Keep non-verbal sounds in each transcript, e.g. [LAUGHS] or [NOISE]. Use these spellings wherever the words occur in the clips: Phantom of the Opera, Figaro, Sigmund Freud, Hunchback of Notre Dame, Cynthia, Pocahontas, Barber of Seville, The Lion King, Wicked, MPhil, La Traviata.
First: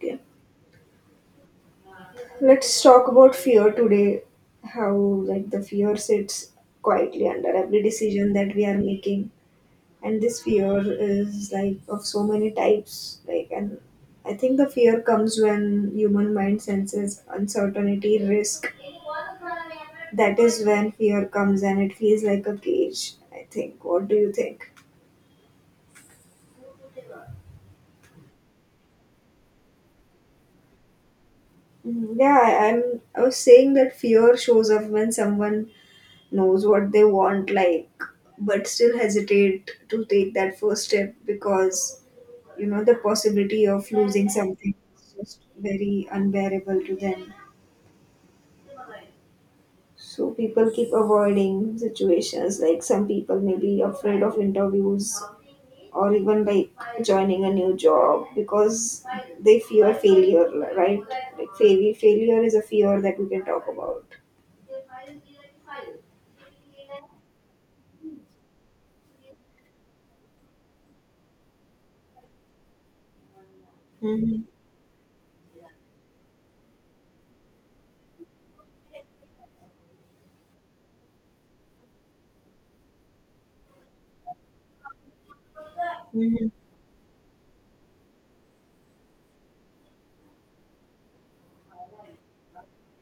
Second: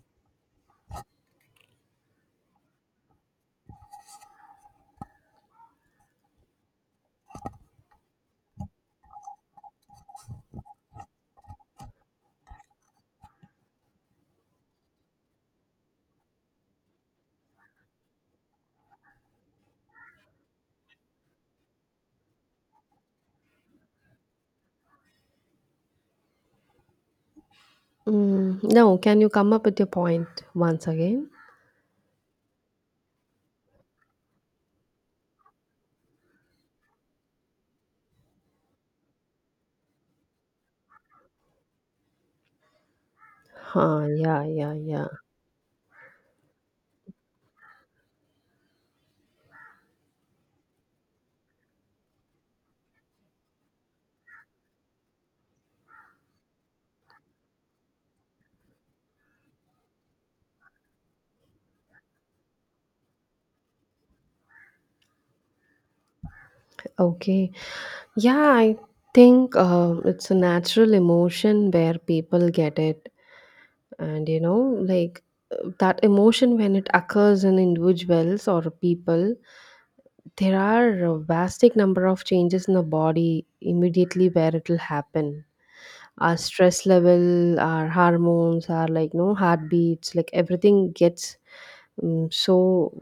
Yep. Let's talk about fear today. How like the fear sits quietly under every decision that we are making, and this fear is like of so many types. Like, and I think the fear comes when human mind senses uncertainty, risk. That is when fear comes, and it feels like a cage. I think. What do you think? Mm, no, can you come up with your point once again? Mm, yeah, I, I'm. I was saying that fear shows up when someone knows what they want, like, but still hesitate to take that first step because the possibility of Huh, losing yeah, yeah, something yeah. is just very unbearable to them. So people keep avoiding situations. Like, some people may be afraid of interviews or even like joining a new job because they fear failure, right? Like, failure is a fear that we can talk about. Okay. Yeah, I think it's a natural emotion where people get it. And, Hmm. Like that emotion when it occurs in individuals or people, there are a vastic number of changes in the body immediately where it will happen. Our Hmm. stress level, our hormones, our like, no, heartbeats, like everything gets so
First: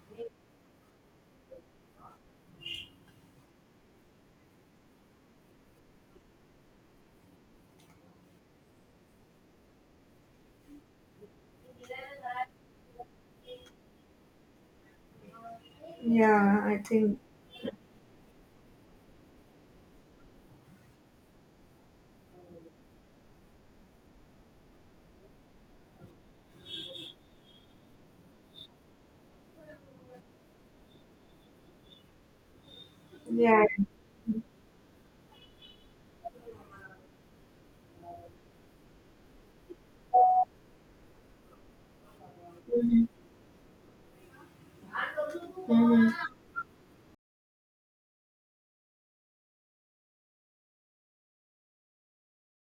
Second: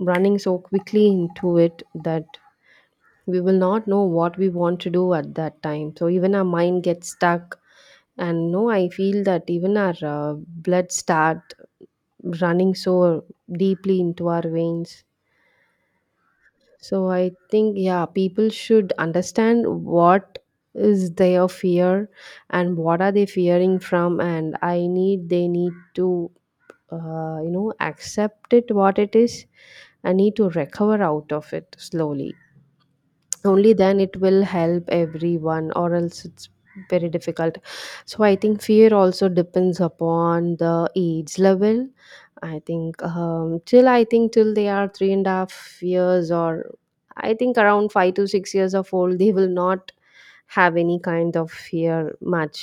running so quickly into it that we will not know what we want to do at that time, so even our mind gets stuck. And no, I feel that even our blood start running so deeply into our veins. Yeah, I So think. I think, yeah, people should understand what is their fear and what are they fearing from, and I need they need to accept it what it is. I need to recover out of it slowly. Yeah. Only then it will help everyone, or else it's very difficult. So I think fear also depends upon the age level. I think Mhm. Till they are three and a half Mhm. years or I think around 5 to 6 years of old, they will not have any kind of fear much.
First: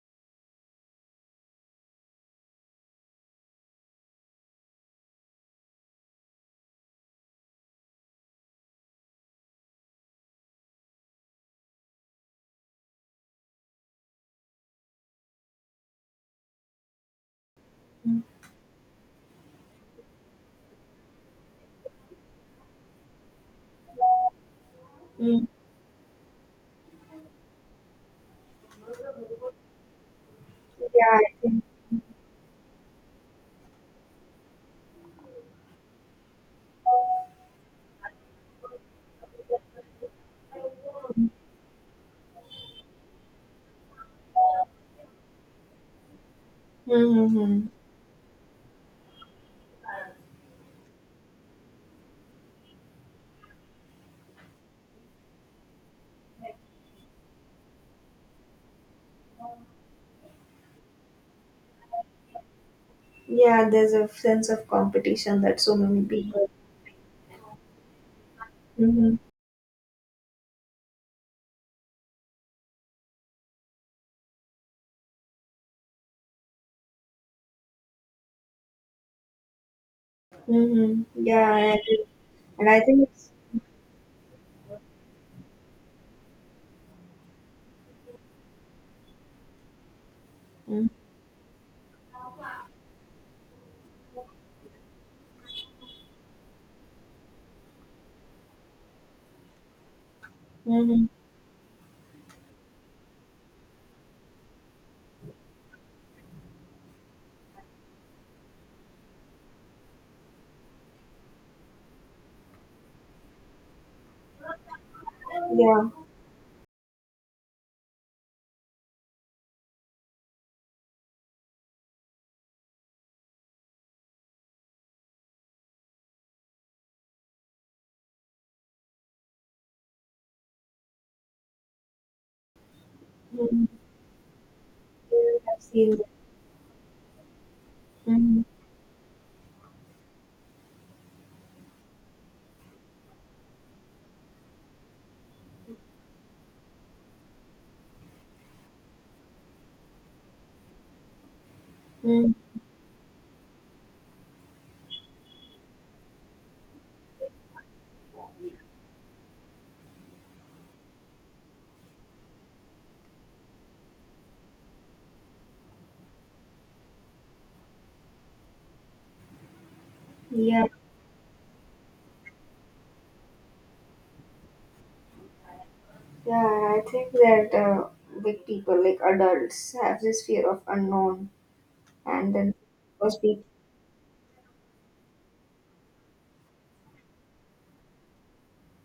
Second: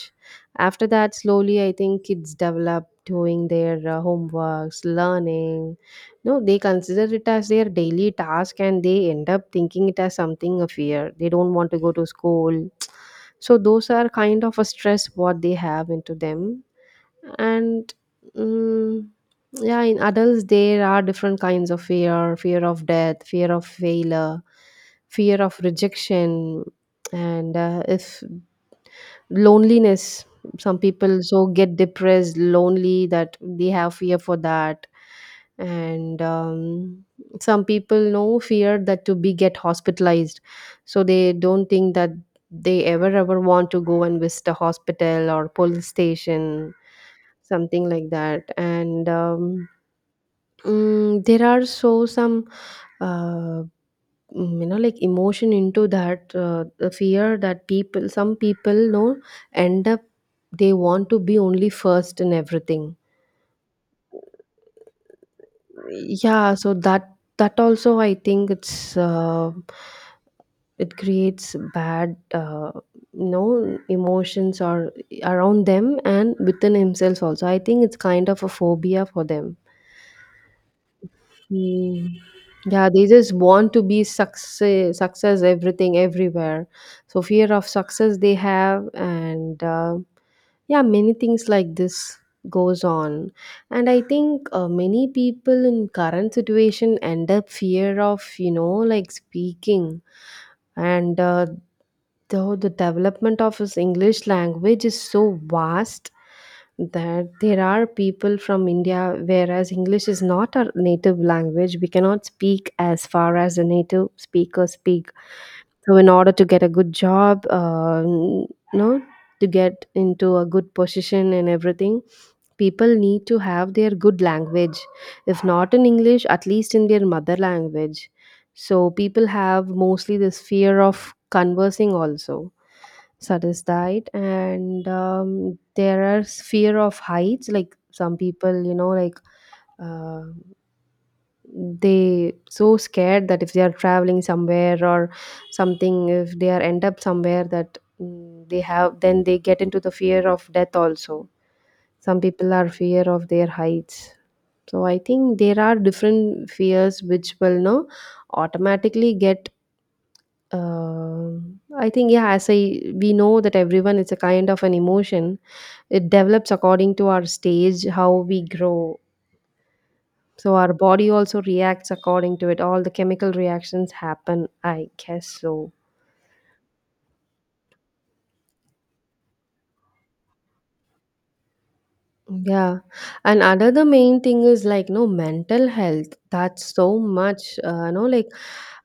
After that slowly I think kids develop doing their homeworks, learning. No, they consider it as their daily task, and they end up thinking it as something, a fear. They don't want to go to school [TSK] so those are kind of a stress what they have into them. And mm, yeah, in adults there are different kinds of fear: fear of death, fear of failure, fear Mhm. of rejection. And if loneliness, some Yeah, people I so think. get depressed lonely that they have fear for that. And some people know fear that to be get hospitalized, so they don't think that they ever ever want to go and visit a hospital or police station, Mhm. something like that. And there are so some uh, like emotion into that the fear that people some people know, end up, they want to be only first in everything. Yeah, there's a sense of competition that so many people. Yeah, so that also I think it's Mm-hmm. It creates bad emotions or around them, and within himself also I think it's kind of a phobia for them. Mm-hmm. Yeah, I agree. Mm. And I Yeah, they think it's, just want to be success, success, everything, everywhere. So fear of success they have, and yeah, many things like this goes on. And I think many people in current situation end up fear of like speaking, mm-hmm, and though the development of his English language is so vast that there are people from India, whereas English is not our native language, we cannot speak as far as the native speakers speak. yeah, So in order to get a good job, no, to get into a good position and everything, people need to have their good language. If not in English, at least in their mother language. So people have mostly this fear of conversing also. So that is mm-hmm. died, and I've seen that. there are fear of heights. Like some Mm-hmm. people, like uh, they so scared that if they are traveling somewhere or something, if they are end up somewhere that they have, then they get into the fear of death also. Some Mm-hmm. people are fear of their heights. So I think there are different fears which will no automatically get uh, I think, yeah, as I we know that everyone is a kind of an emotion. It develops according to our stage how we grow. So Yeah. our body also reacts according to it. All the chemical reactions happen, I guess so. Yeah, I think that big people, like adults, have this fear of unknown, and then Yeah. because And people. another main thing is like, no, mental health. That's so much, no, like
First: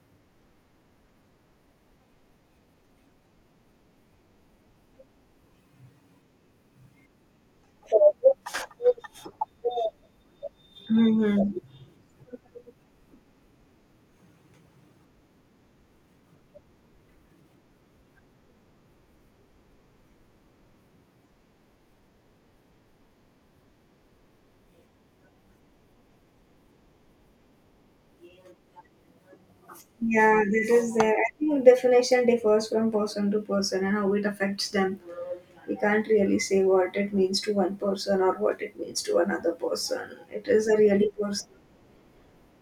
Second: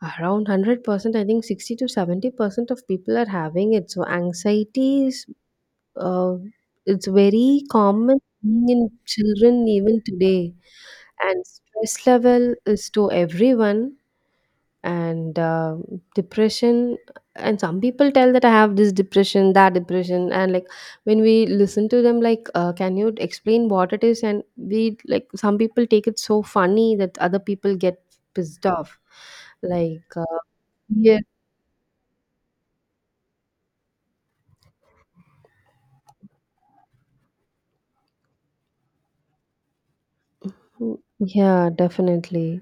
around 100%, I think 60 to 70% of people are having it. So anxiety uh, it's very common thing in children even today. And Mm-hmm. stress level is to everyone, and depression. And some people tell that I have this depression, that depression, and like when we listen to them, like can you explain what it is, and we like some people take it so funny that other people get pissed off, like Yeah, that is there. yeah. I think definition differs from person to person and how it affects them. We can't really say what it means to one person or what it means to another person. It is a Mm, really person. yeah, definitely.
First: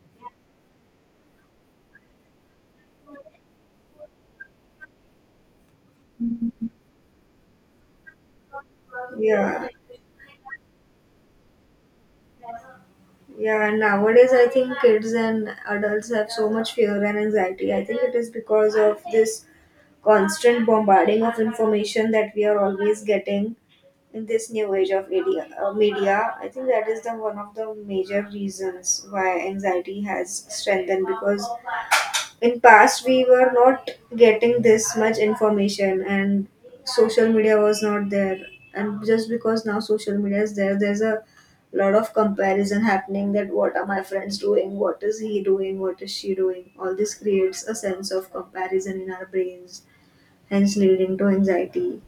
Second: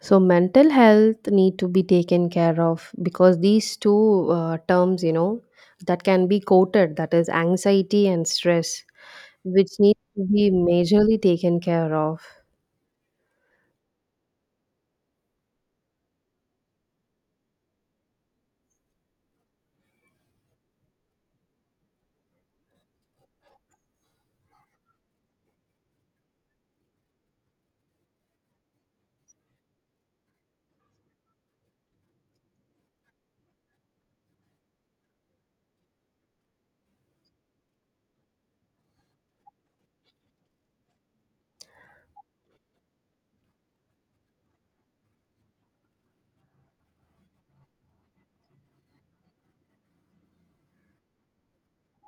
So mental health need to be taken care of, because these two terms, that can be quoted, that is anxiety and stress, Yeah. which needs to be majorly taken care of. Yeah, and nowadays I think kids and adults have so much fear and anxiety. I think it is because of this constant bombarding of information that we are always getting in this new age of media, media. I think that is the one of the major reasons why anxiety has strengthened, because in past we were not getting this much information, and social media was not there, and just because now social media is there, there's a lot of comparison happening. That what are my friends doing, what is he doing, what is she doing, all this creates a sense of comparison in our brains, hence leading to anxiety.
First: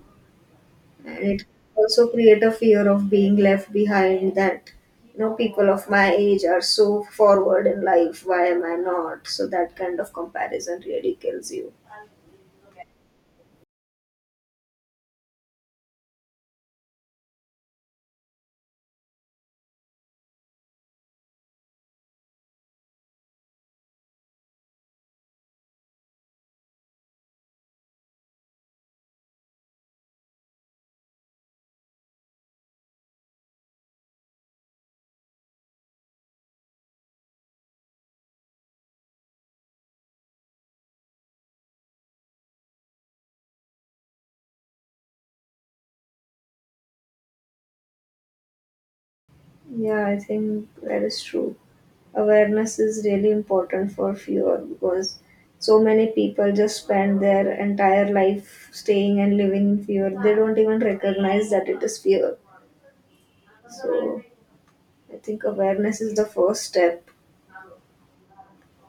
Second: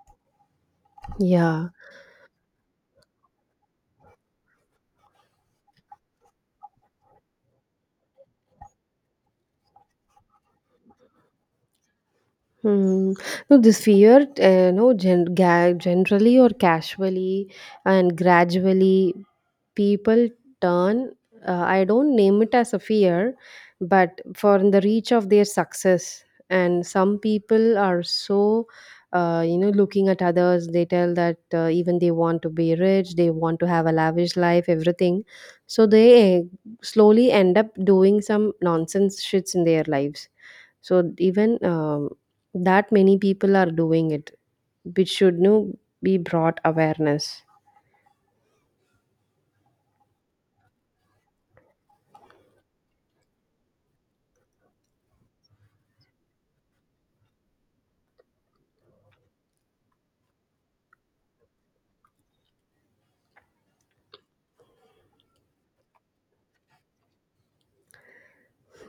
And it Yeah. also create a fear of being left behind, that you know people of my age are so forward in life. Why am I not? So that kind of comparison really kills you. Hmm. No, this fear, no, generally or casually and gradually, people turn. I don't name it as a fear, but for the reach of their success. And some people are so, looking at others, they tell that even they want to be rich, they want to have a lavish life, everything. So they slowly end up doing some nonsense shits in their lives. So even that, many people are doing it, which should, be brought awareness. Yeah, I think that is true. Awareness is really important for fear, because so many people just spend their entire life staying and living in fear. They don't even recognize that it is fear. So I think awareness is the first step.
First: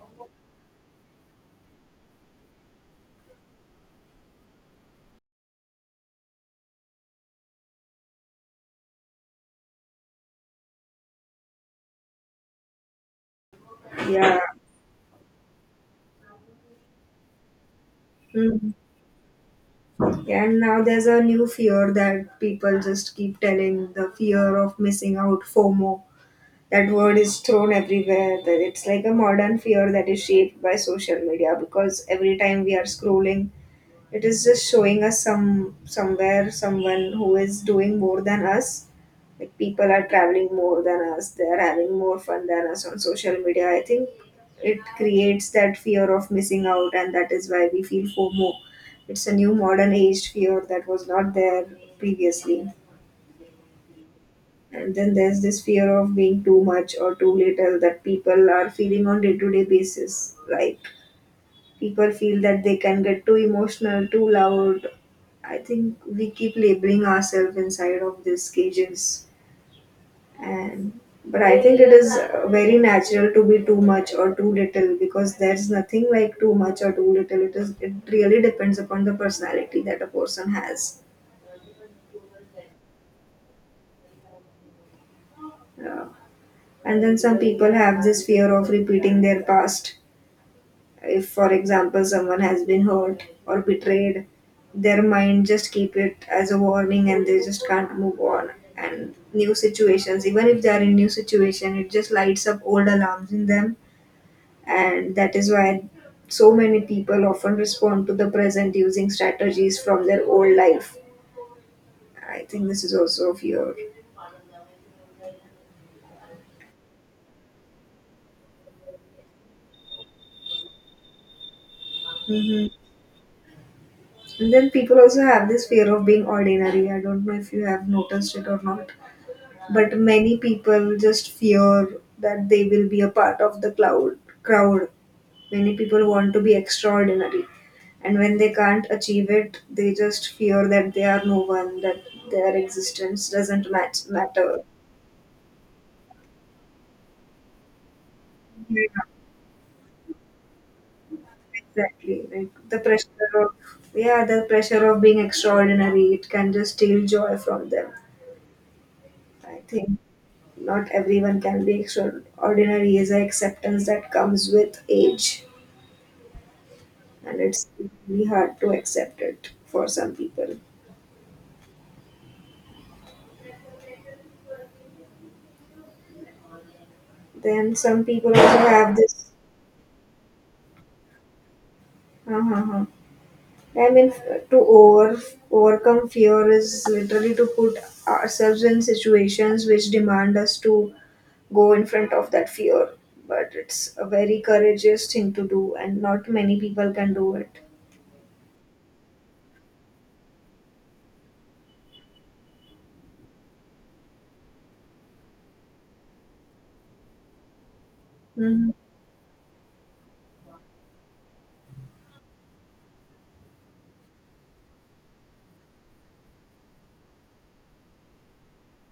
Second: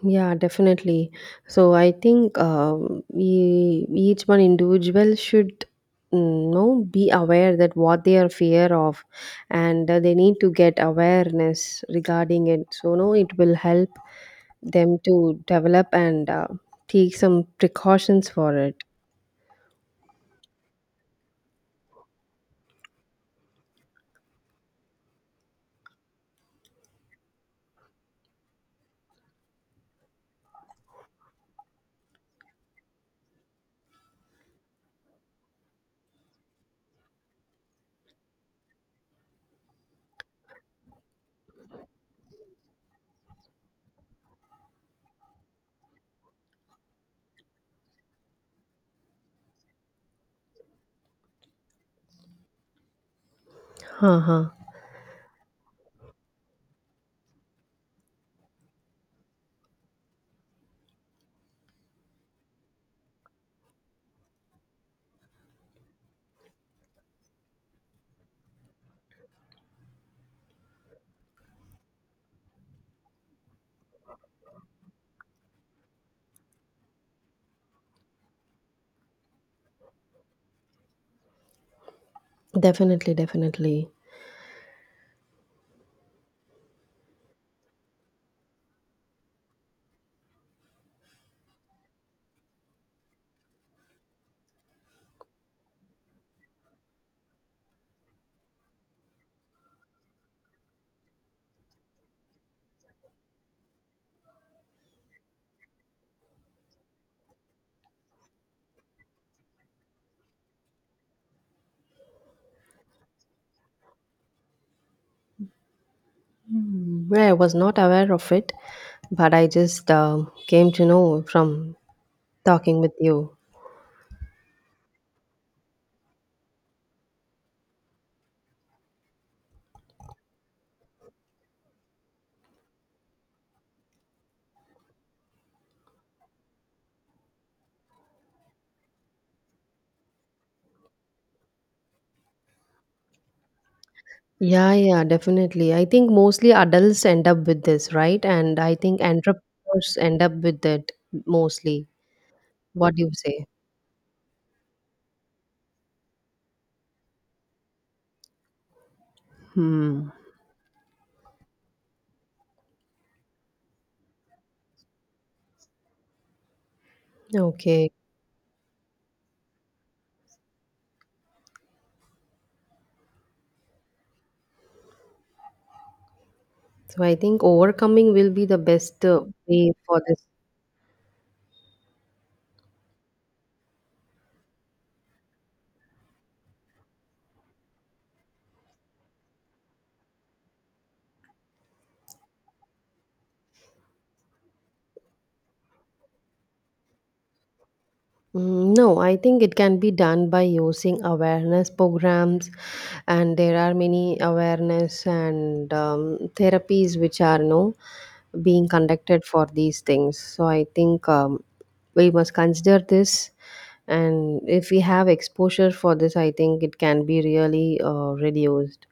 Yeah, definitely. So I think, each one individual should, know, be aware that what they are fear of, and they need to get awareness regarding it. So no, it will help Yeah. them to develop and take some precautions for Mhm. it. Yeah, and now there's a new fear that people just keep telling, the fear of missing out, FOMO. That word is thrown everywhere. That it's like a modern fear that is shaped by social media, because every time we are scrolling, it is just showing us some somewhere someone who is doing more than us. Like people are traveling more than us. They are having more fun than us on social media. I think it creates that fear of missing out, and that is why we feel FOMO. It's a new modern age fear that was not there previously. Uh-huh. And then there's this fear of being too much or too little that people are feeling on day to day basis. Like people feel that they can get too emotional, too loud. I think we keep labeling ourselves inside of these cages. And but I think it is very natural to be too much or too little, because there's nothing like too much or too little. It is, it really depends upon the personality that a person has. Definitely, definitely. uh, and then some people have this fear of repeating their past. If for example someone has been hurt or betrayed, their mind just keep it as a warning and they just can't move on. And new situations, even if they are in new situation, it just lights up old alarms in them. And that is why so many people often respond to the present using strategies from their old life. I think this is also a fear. Well, I was not aware of it, but I just came to know from Hmm. talking with you. And then people also have this fear of being ordinary. I don't know if you have noticed it or not, but many people just fear that they will be a part of the cloud crowd. Many people want to be extraordinary, and when they can't achieve it, they just fear that they are no one, that their existence doesn't matter. Yeah, yeah, definitely. I think mostly adults end up with this, right? And I Yeah, think entrepreneurs end up with it mostly. exactly. Like the What do you pressure say? of, yeah, the pressure of being extraordinary, it can just steal joy from them. I think Hmm. not everyone can be extraordinary is an acceptance that comes with age, and it's Okay. really hard to accept it for some people. So I think Then some overcoming people will be also the have best this, way for this. uh-huh, uh-huh. I mean, overcome fear is literally to put ourselves in situations which demand us to go in front of that fear. But it's a very courageous thing to do, and not many people can do it. Mm, no, I think it can be done by using awareness programs, and there are many awareness and therapies which are no being Mhm. conducted for these things. So I think, we must consider this, and if we have exposure for this, I think it can be really reduced.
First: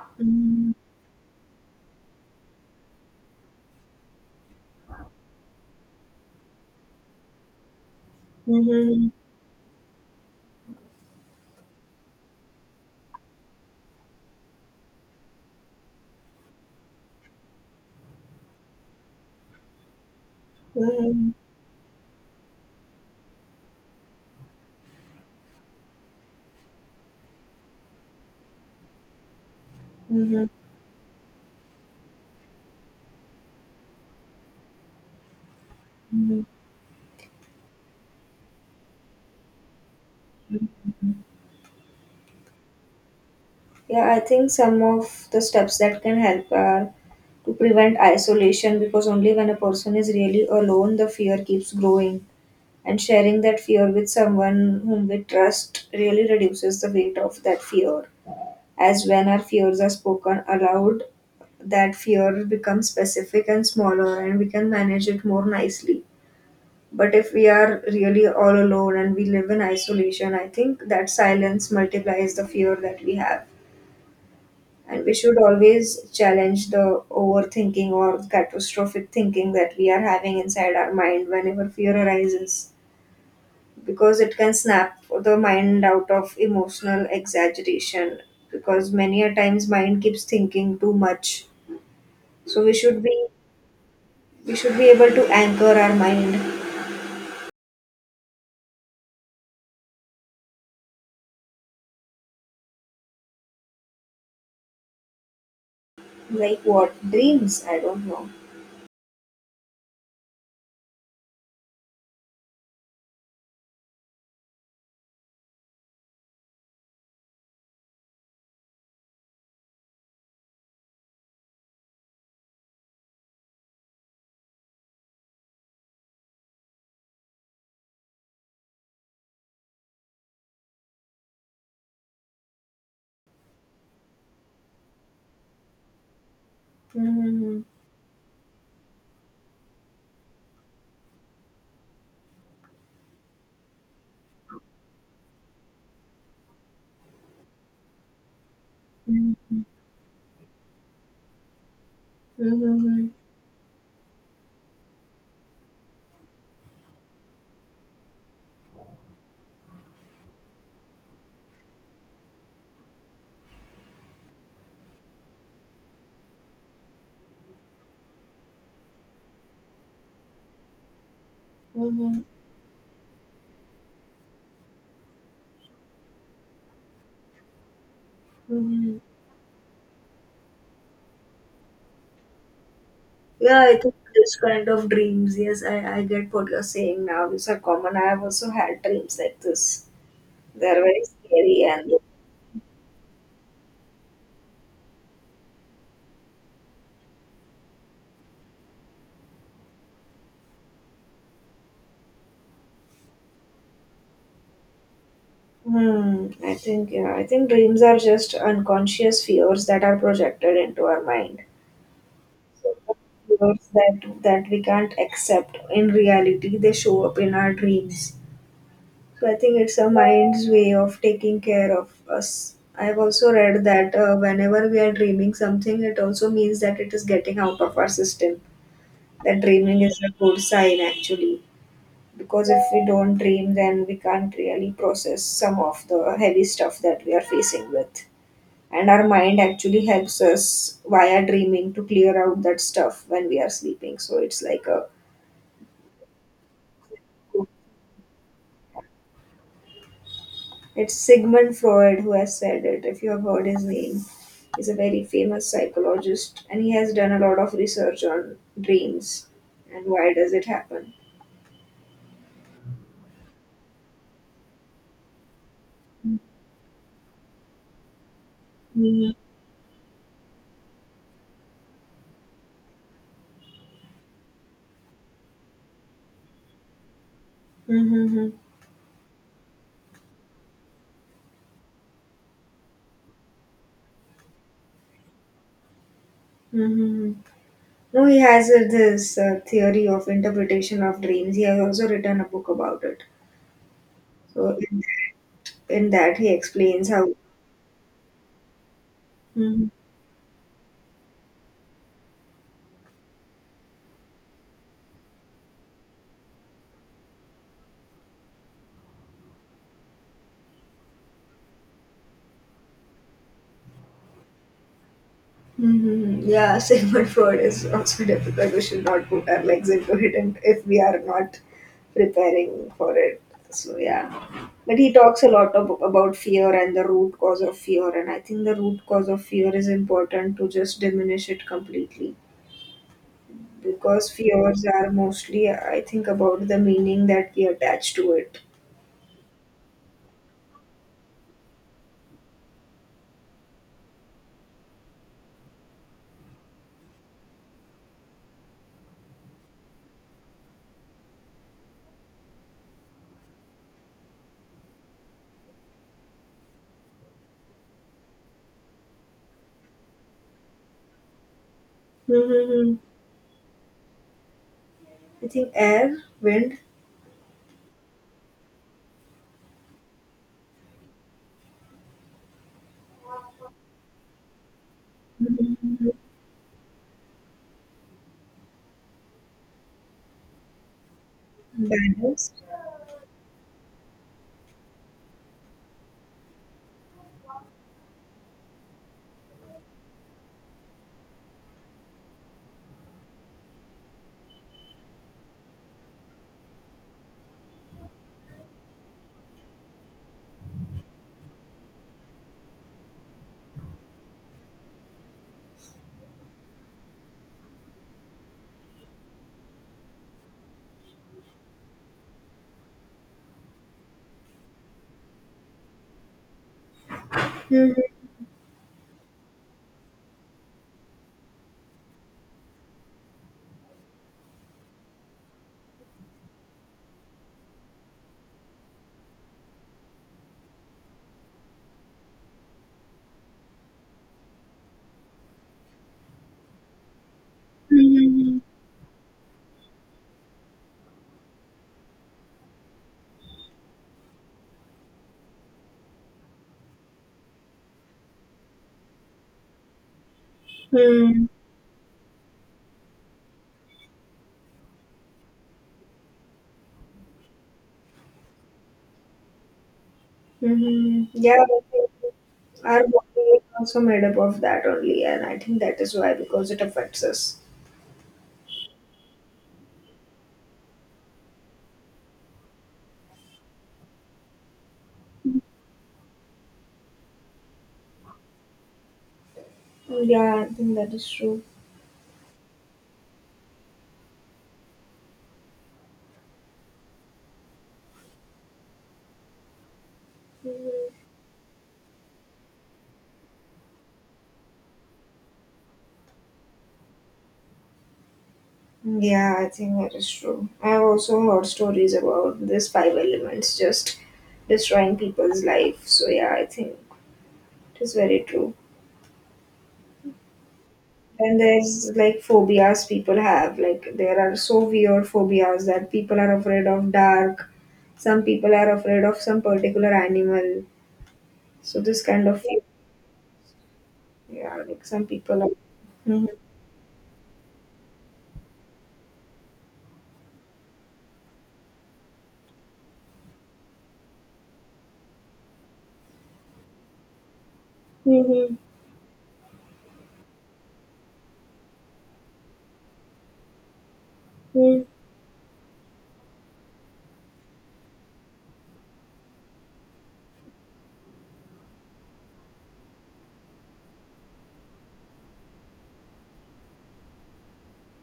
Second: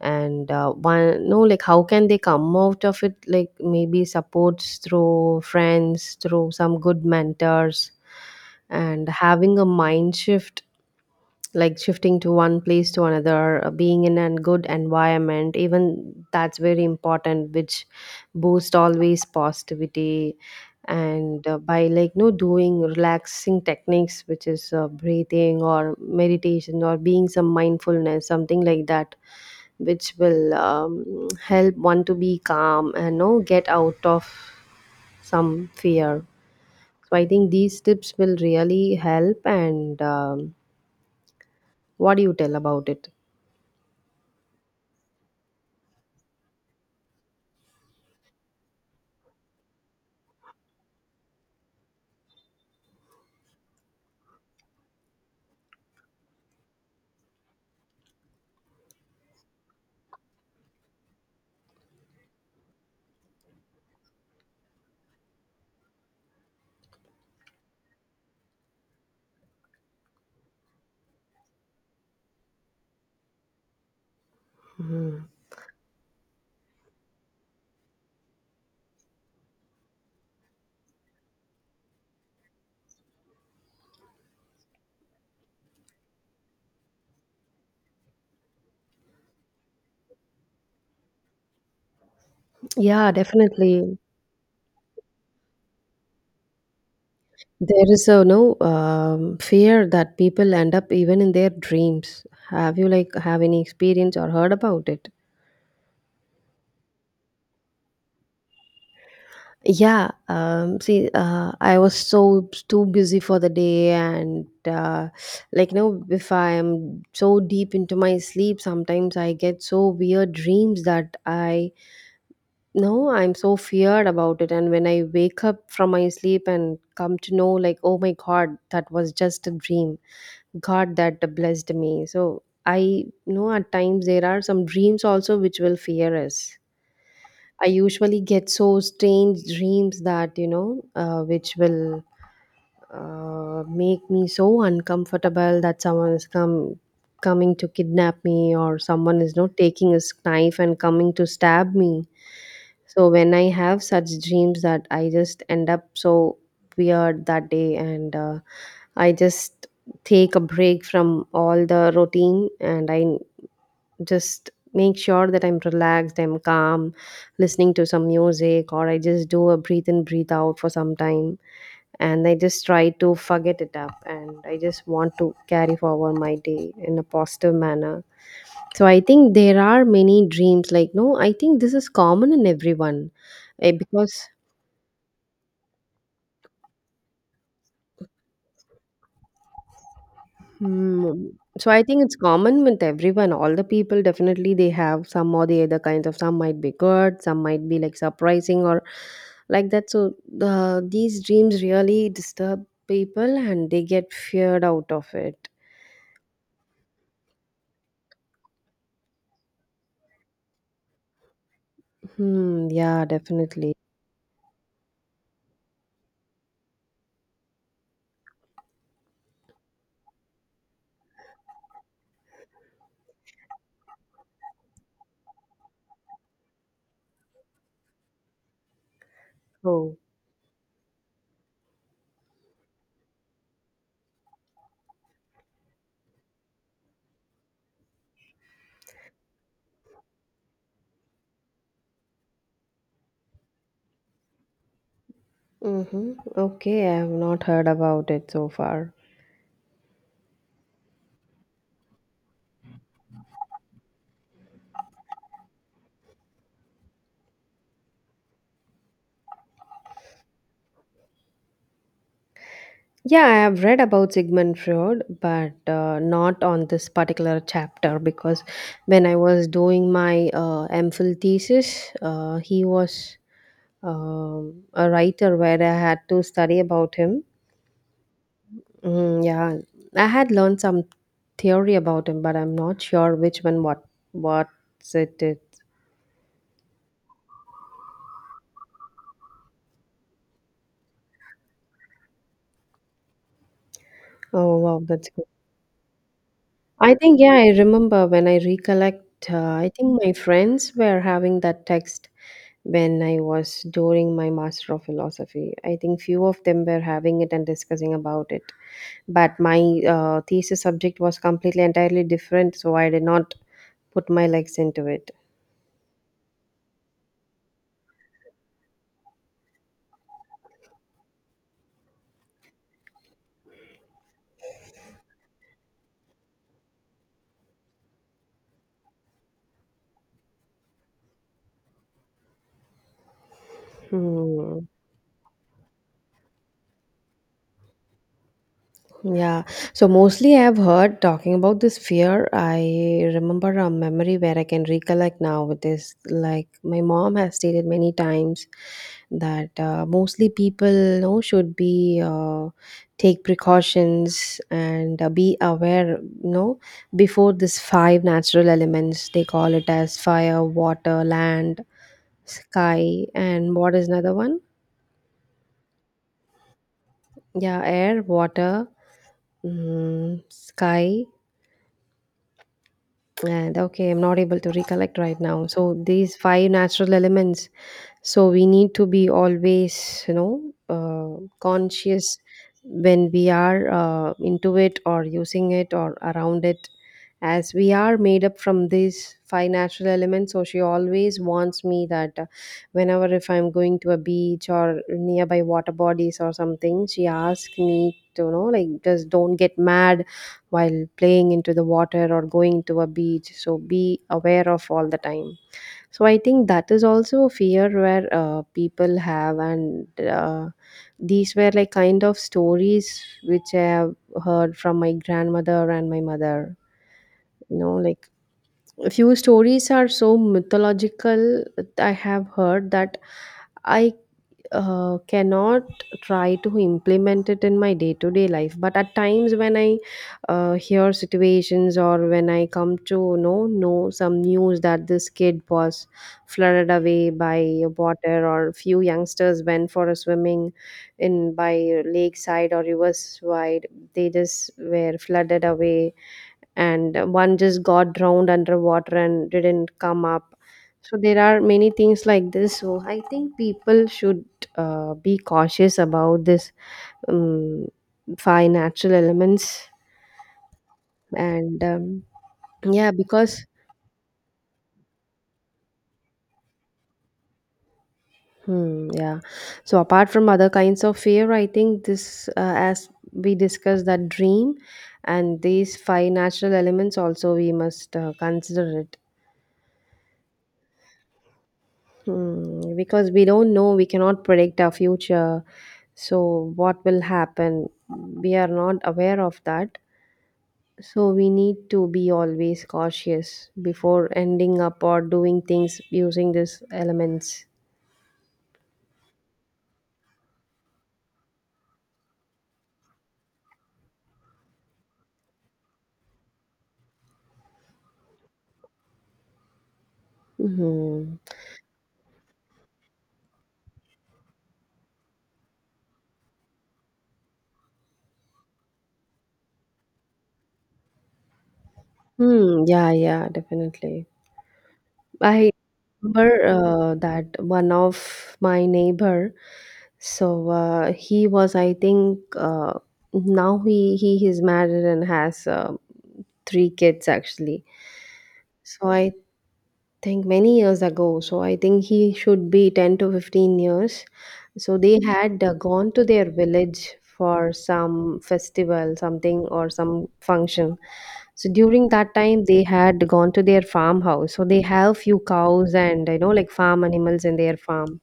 And Mhm. one no, like how can they come out of it, like maybe supports through friends, through some good mentors, and Mhm. having a mind shift, like shifting to one place to another, being in a good environment, even that's very important, which boost always positivity. Mhm. And by, like, no, doing relaxing techniques, which is breathing or meditation or being some mindfulness, something like that, which Mhm. will help one to be calm and no get out of some fear. Mhm. So I think these tips will really help, and what do you tell about it? Yeah, I think some of the steps that can help are to prevent isolation, because only when a person is really alone, the fear keeps growing. And sharing that fear with someone whom we trust really reduces the weight of that fear. As when our fears are spoken aloud, that fear becomes specific and smaller, and we can manage it more nicely. But if we are really all alone and we live in isolation, I think that silence multiplies the fear that we have. And we Mhm. should always challenge the overthinking or catastrophic thinking that we are having inside our mind whenever fear arises, because it can snap the mind out of emotional exaggeration, because many a times mind keeps thinking too much. So we should Yeah, be, definitely. we should be able to anchor our mind. There is a no fear that people end up even in their dreams. Have you like have any experience or heard about it? Like what dreams, I don't know. Yeah. See, I was so too busy for the day, and like if I am so deep into my sleep, sometimes I get so weird dreams that I no, I'm so feared about it. And when I wake up from my sleep and come to know, like, oh my God, that was just a dream. God, that blessed me. So I know at times there are some dreams also which will fear us. Hmm. I usually get so strange dreams that, which will make me so uncomfortable that someone is come coming to kidnap me, or someone is not Mhm. taking a knife and coming to stab me. So Mhm. when I have such dreams, that I just end up so weird that day, and I just take a break from all the routine, and I just make sure that I'm relaxed, I'm calm, listening to some music, or I just do a breathe in, breathe out for some time. Mhm. And I just try to forget it up, and I just want to carry forward my day in a positive manner. So Mhm. I think there are many dreams like, no, I think this is common in everyone. Yeah, I think Because. this kind of dreams. Yes, I get what you're saying now. These are common. I have also had dreams like this. They're very Mm, scary so I and, think it's common with everyone. All the people definitely they have some or the other kinds of. Some might be good, some might be like surprising, or like that. So these dreams really disturb people, and they get feared out of it. hmm, I think, yeah, I think dreams are just unconscious fears that are projected into our mind. Hmm. So the Yeah, fears definitely. that we can't accept in reality, they show up in our dreams. So I think it's our mind's way of taking care of us. I've also read that whenever we are dreaming something, it also means that it is getting out of our system. That dreaming Oh. is a good sign actually, because if we don't dream, then we can't really process some of the heavy stuff that we are facing with. And our mind actually helps us via dreaming to clear out that stuff when we are sleeping. So it's like a, Mm-hmm. Okay, I have not heard about it so far. it's Sigmund Freud who has said it, if you have heard his name. He's a very famous psychologist, and he has done a lot of research on dreams and why does it happen. Yeah, I have read about Sigmund Freud, but not on this particular chapter, because when Mhm. I was doing my MPhil thesis, he was, a writer where I had to study about him. Mhm. Mm, yeah, I had learned some theory about him, but I'm not sure which one. What it is. Mhm. No, he has this theory of interpretation of dreams. He has also written a book about it. So Oh wow, that's good. in that he explains I how. think, yeah, I remember when I recollect. Uh, I think my friends were having that text when I was during my Master of Philosophy. I think few of them were having it and discussing about it. But my thesis subject was completely entirely different, so I did not put my legs into it. Hmm. Yeah, [LAUGHS] cyber fraud is also difficult. We should not put our legs into it, and if we are not preparing for it, so yeah. But he talks a lot about fear and the root cause of fear, and I think the root cause of fear is important to just diminish it completely, because fears Hmm. are mostly, I think, about the meaning that we attach to it. Yeah, so mostly I've heard talking about this fear. I remember a memory where I can recollect now with this. Like, my mom has stated many times that mostly people should be take precautions and be aware, you know, before this five natural elements. They call it as fire, water, land, Mm-hmm. sky, and what is another one? I think air, wind, Yeah, air, water, sky and okay, I'm not able to recollect right now, so mm-hmm. these five natural elements, so we need to be always conscious Balance. when we are into it or using it or around it, as we are made up from these five natural elements. So she always wants me that whenever if I'm going to a beach or nearby water bodies or something, she asks me to just don't get mad while playing into the water or going to a beach, so be aware of all the time. So I think that is also a fear where people have, and these were like kind of stories which I have heard from my grandmother and my mother. You know, like a few stories are so mythological. I have heard that I cannot try to implement it in my day to day life, but at times when I hear situations or when I come to know some news that this kid was flooded away by a water Mm-hmm. or few youngsters went for a swimming in by lakeside or riverside, they just were flooded away and one just got drowned underwater and didn't come up. So there are many things like this. So I think people should be cautious about this um, five natural elements Mm-hmm. Yeah, I and think our yeah, body is because also made up of that only, and I think that is why, because it affects us. Yeah. So apart from other kinds of fear, I think this, as we discussed, that dream and these five natural elements also we must consider it. Yeah, I think that is true. Hmm, because we don't know, we cannot predict our future. So, what will happen? We are not aware of that. Mhm. So, we need to be always cautious before ending up or doing things using these elements. Yeah, I think that is true. I have also heard stories about these five elements just destroying people's life. So yeah, I think it is very true. Hmm. Then there's like phobias people have. Like there are so weird phobias that people are afraid of dark. Some people are afraid of some particular animal. So this kind of, Hmm. Yeah, yeah, definitely. yeah, like some people are. I Mhm. remember that one of my neighbor. So he was, I think, now he is married and has three kids actually. Mhm. So I think many years ago, so I think he should be 10 to 15 years. So Mhm. they had gone to their village for some festival, something or some function. So during that time, they had gone to their farmhouse. So they have few cows and farm animals in their farm.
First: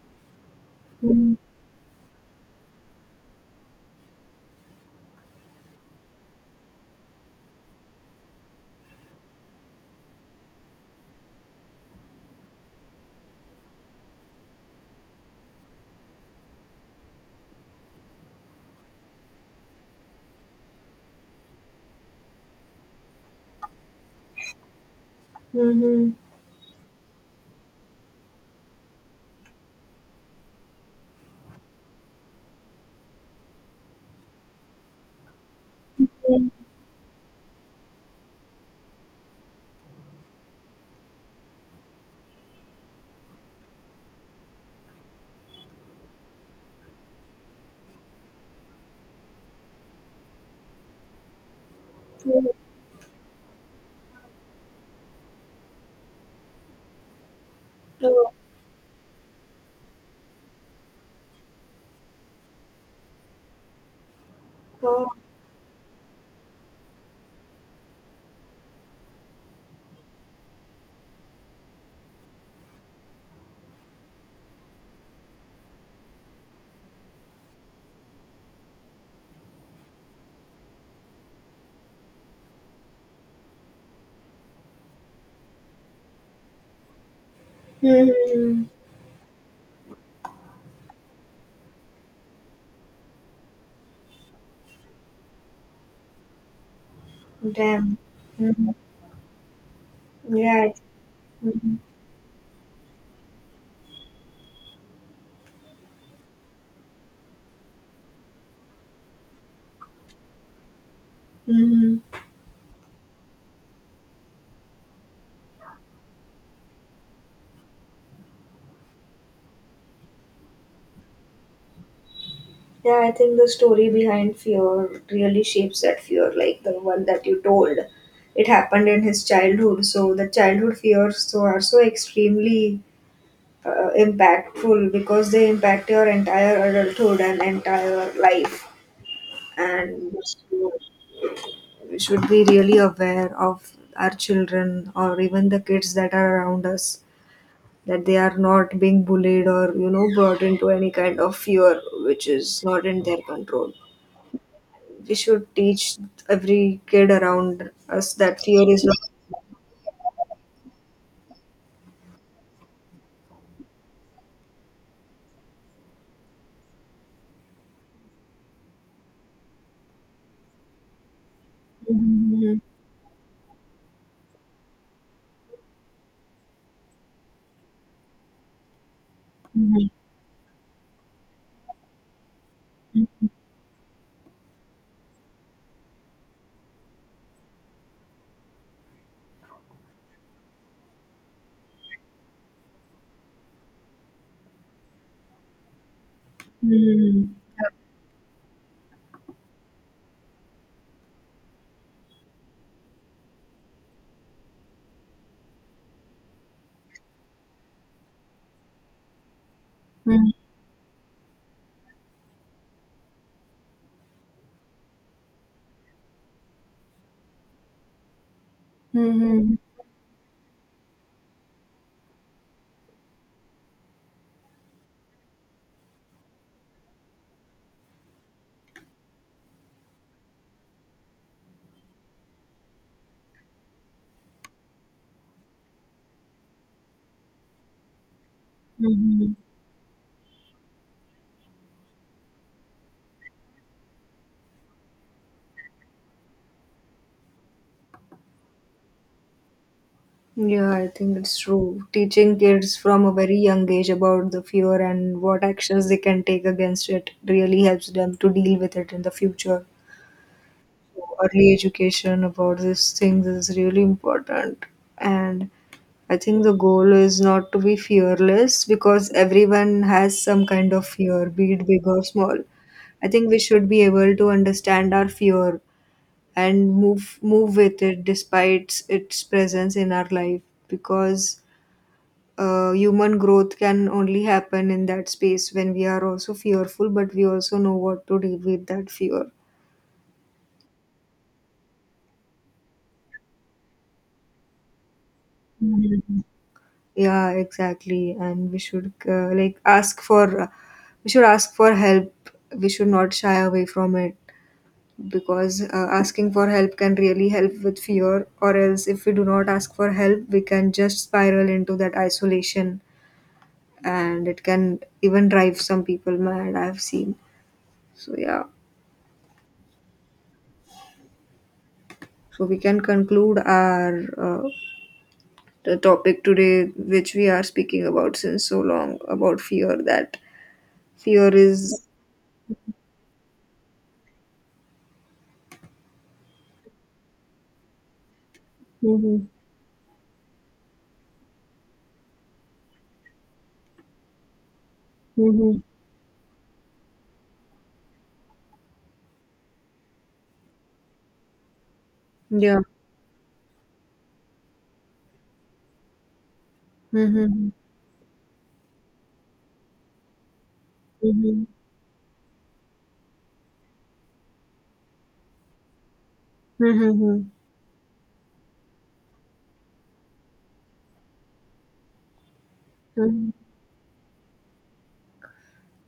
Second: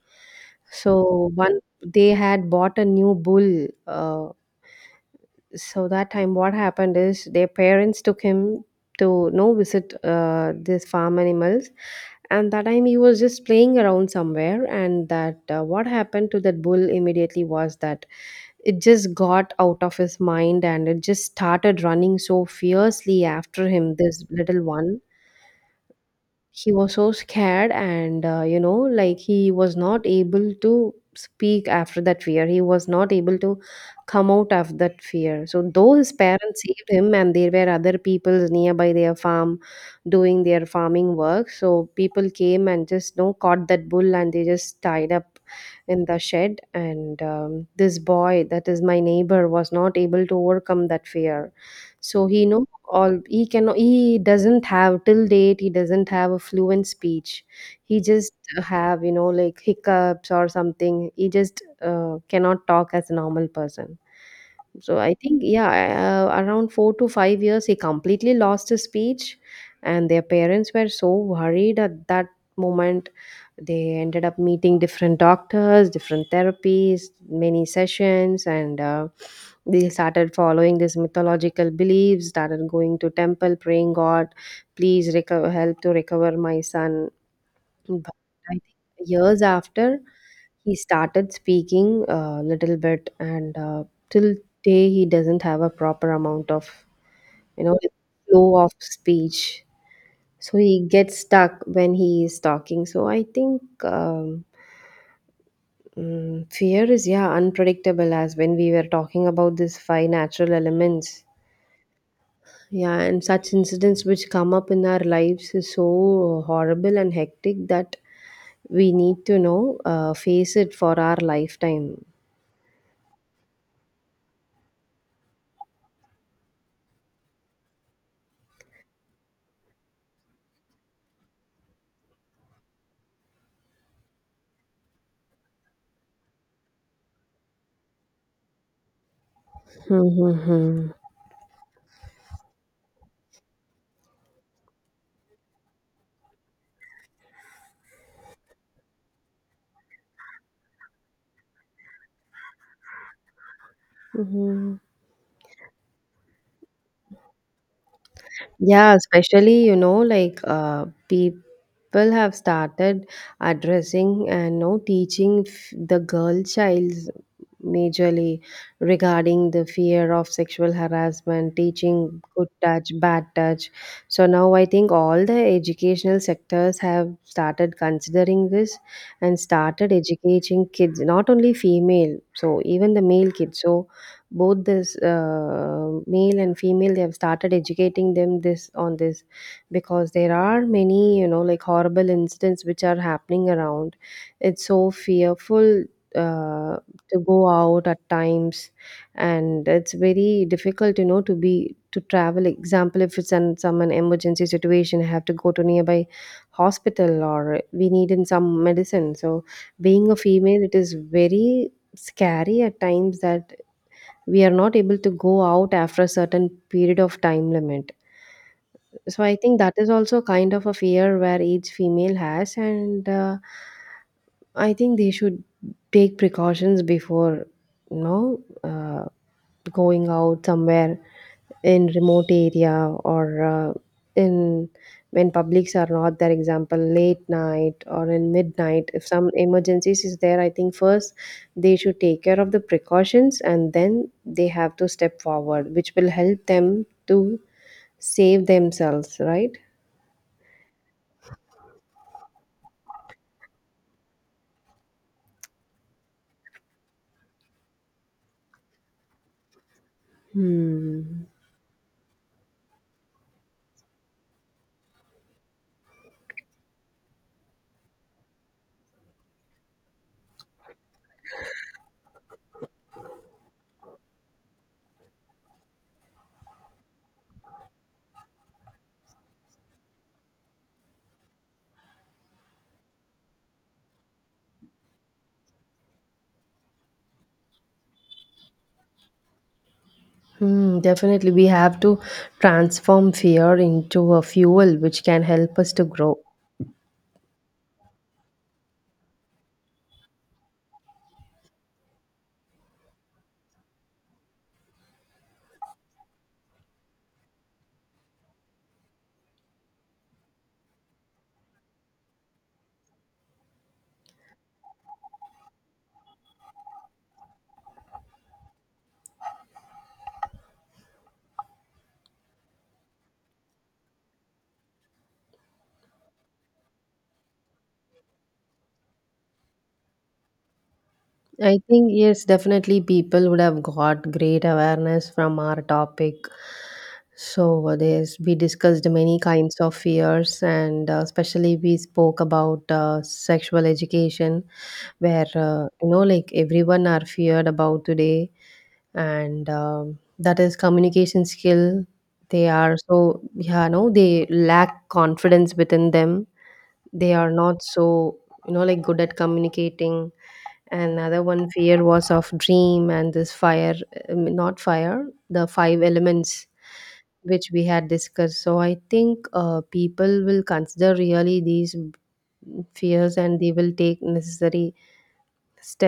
So one, they had bought a new bull. So that time, what happened is their parents took him to no visit these farm animals, and that time he was just playing around somewhere, and that, what happened to that bull immediately was that it just got out of his mind and it just started running so fiercely after him, this little one. Mhm. He was so scared, and he was not able to speak. After that fear, he was not able to come out of that fear. So though his parents saved him, and there were other people nearby their farm doing their farming work, so people came and just, caught that bull and they just tied up in the shed, and this boy, that is my neighbor, was not able to overcome that fear. So he Mhm. know all he can he doesn't have till date he doesn't have a fluent speech. He Oh, just have hiccups or something. He just cannot talk as a normal person. So oh. I think, yeah, around 4 to 5 years, he completely lost his speech, and their parents were so worried at that moment. They ended up meeting different doctors, different therapies, many sessions, and they started following these mythological beliefs. Started going to temple, praying God, please recover, help to recover my son. But I think Mhm. years after, he started speaking a little bit, and till day he doesn't have a proper amount of you know like Damn. flow of Mhm. speech. So Yeah. he I- gets stuck Mhm. when he is talking. So I think fear is, yeah, unpredictable, as when we were talking about these five natural elements. Mhm. Yeah, and such incidents which come up in our lives is so horrible and hectic that we need to know face it for our lifetime. Yeah, I think the story behind fear really shapes that fear, like the one that you told. It happened in his childhood, so the childhood fears so are so extremely impactful, because they impact your entire adulthood and entire life. And so Mm-hmm. we should be really aware of our children or even the kids that are around us, that they are not being bullied or you know brought into any kind of fear which is not in their control. Mhm. We should teach every kid around us that fear is Yeah, not. especially, people have started addressing and no teaching the girl child majorly regarding the fear of sexual harassment, teaching good Mhm, touch, bad touch. So now I think all the educational sectors have started considering this and mhm, started educating kids, not only female, so even the male kids. So both this male and female, they have started educating them this on this, because there are many, horrible incidents which are happening around. It's so fearful uh, to mhm, go out at times, and it's very difficult to be to travel. Example, if it's in some an emergency situation, I have to go to nearby hospital or we need in some medicine. So being a mhm, female, it is very scary at times that we are not able to go out after a certain period of time limit. mhm, So I mhm, think that is also kind of a fear where each female has, and I think they should take precautions before, you know, uh, going out somewhere in remote area or in when publics are not there. Example, late night or in midnight. If some mhm. emergencies is there, I think first they should take care of the precautions and then they have to step forward, which will help them to save themselves. Right? Yeah, I think it's true. Teaching kids from a very young age about the fear and what actions they can take against it really helps them to deal with it in the future. So Hmm. early education about these things is really important. And I think the goal is not to be fearless, because everyone has some kind of fear, be it big or small. I think we should be able to understand our fear and move with it despite its presence in our life, because human growth can only happen in that space when we are also fearful, but we also know what to do with that fear. Hmm, definitely, we have to transform fear into a fuel which can help us to grow. Mhm. Yeah, exactly. And we should like ask for we should ask for help. We should not shy away from it, because asking for help can really help with fear. Or else, if we do not ask for help, we can just spiral into that isolation, and it can even drive some people mad. I've seen. So yeah. So we can conclude our uh, the topic today, which we are speaking about since so long about fear. That fear I is, think, yes, definitely people would have got great awareness from our topic. So, there's we discussed many mm-hmm, kinds of fears, and especially we spoke about sexual education, where, mm-hmm, everyone are feared about today, and that is communication skill. They yeah, are so, yeah, no, they lack confidence within them. They are mm-hmm, not so, good at communicating. Another mm-hmm, one fear was of dream and this fire, not fire, the five elements which we had discussed. So I think people will consider really these fears mm-hmm. and they will take necessary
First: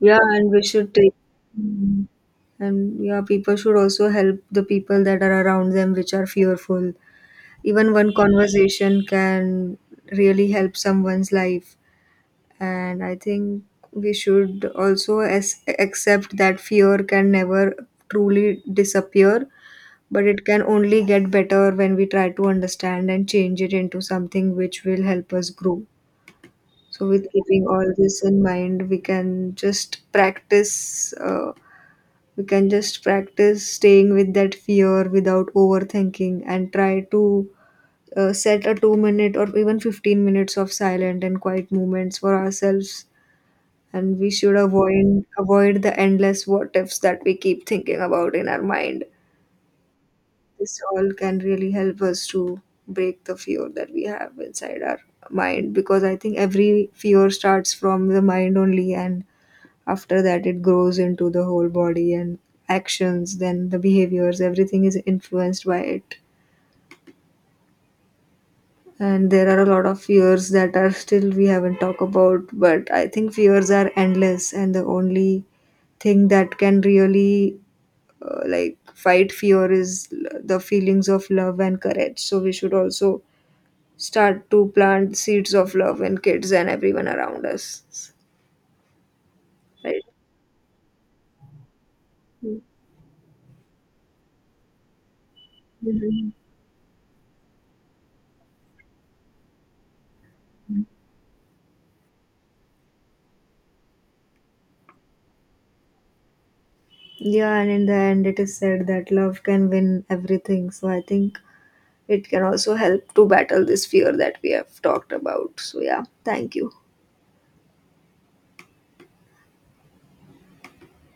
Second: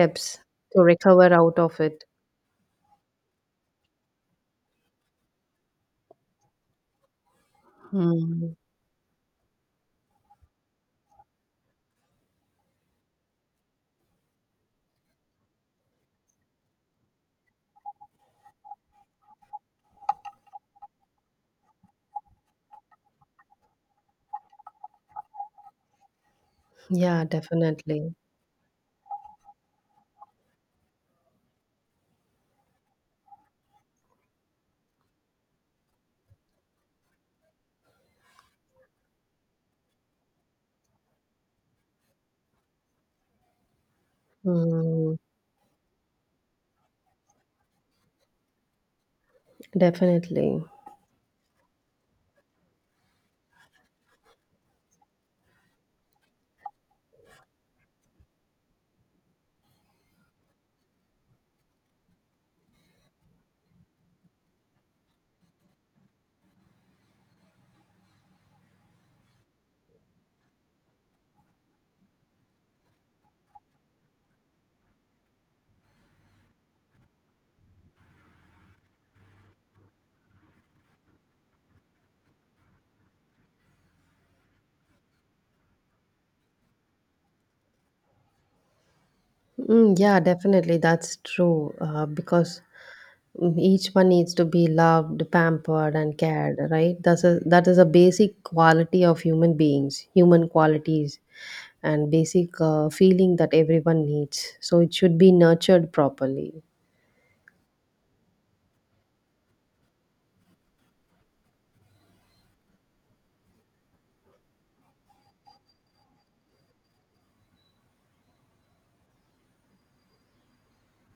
Yeah, and we to should take, recover out of hmm, it. and yeah, people should also help the people that are around them which are fearful. Even one Hmm. conversation can really help someone's life. And I think we should also accept that fear can never truly disappear, but it can only get better when we try to understand and change it into something which will help us grow. So Yeah, with keeping all definitely. this in mind, we can just practice we can just practice staying with that fear without overthinking, and try to set a 2 minute or even 15 minutes of silent and quiet moments for ourselves. And we should Hmm. avoid the endless what ifs that we keep thinking about in our mind. Definitely. This all can really help us to break the fear that we have inside our mind, because I think every fear starts from the mind only, and after that it grows into the whole body and actions, then the behaviors, everything is influenced by it. And there are a lot of fears that are still we haven't talked about, but I think fears are endless, and the only thing that can really fight fear is the feelings of love and courage. So we should also start to plant seeds of love in kids and everyone around us. Mm, Right. yeah, definitely, that's true. Because each one needs to be loved, pampered, and Mhm. cared. Right? That is a basic quality of human beings, human qualities, and basic feeling that everyone needs. So it should be nurtured properly. Yeah, and in the end it is said that love can win everything, so I think it can also help to battle this fear that we have talked about. So yeah, thank you.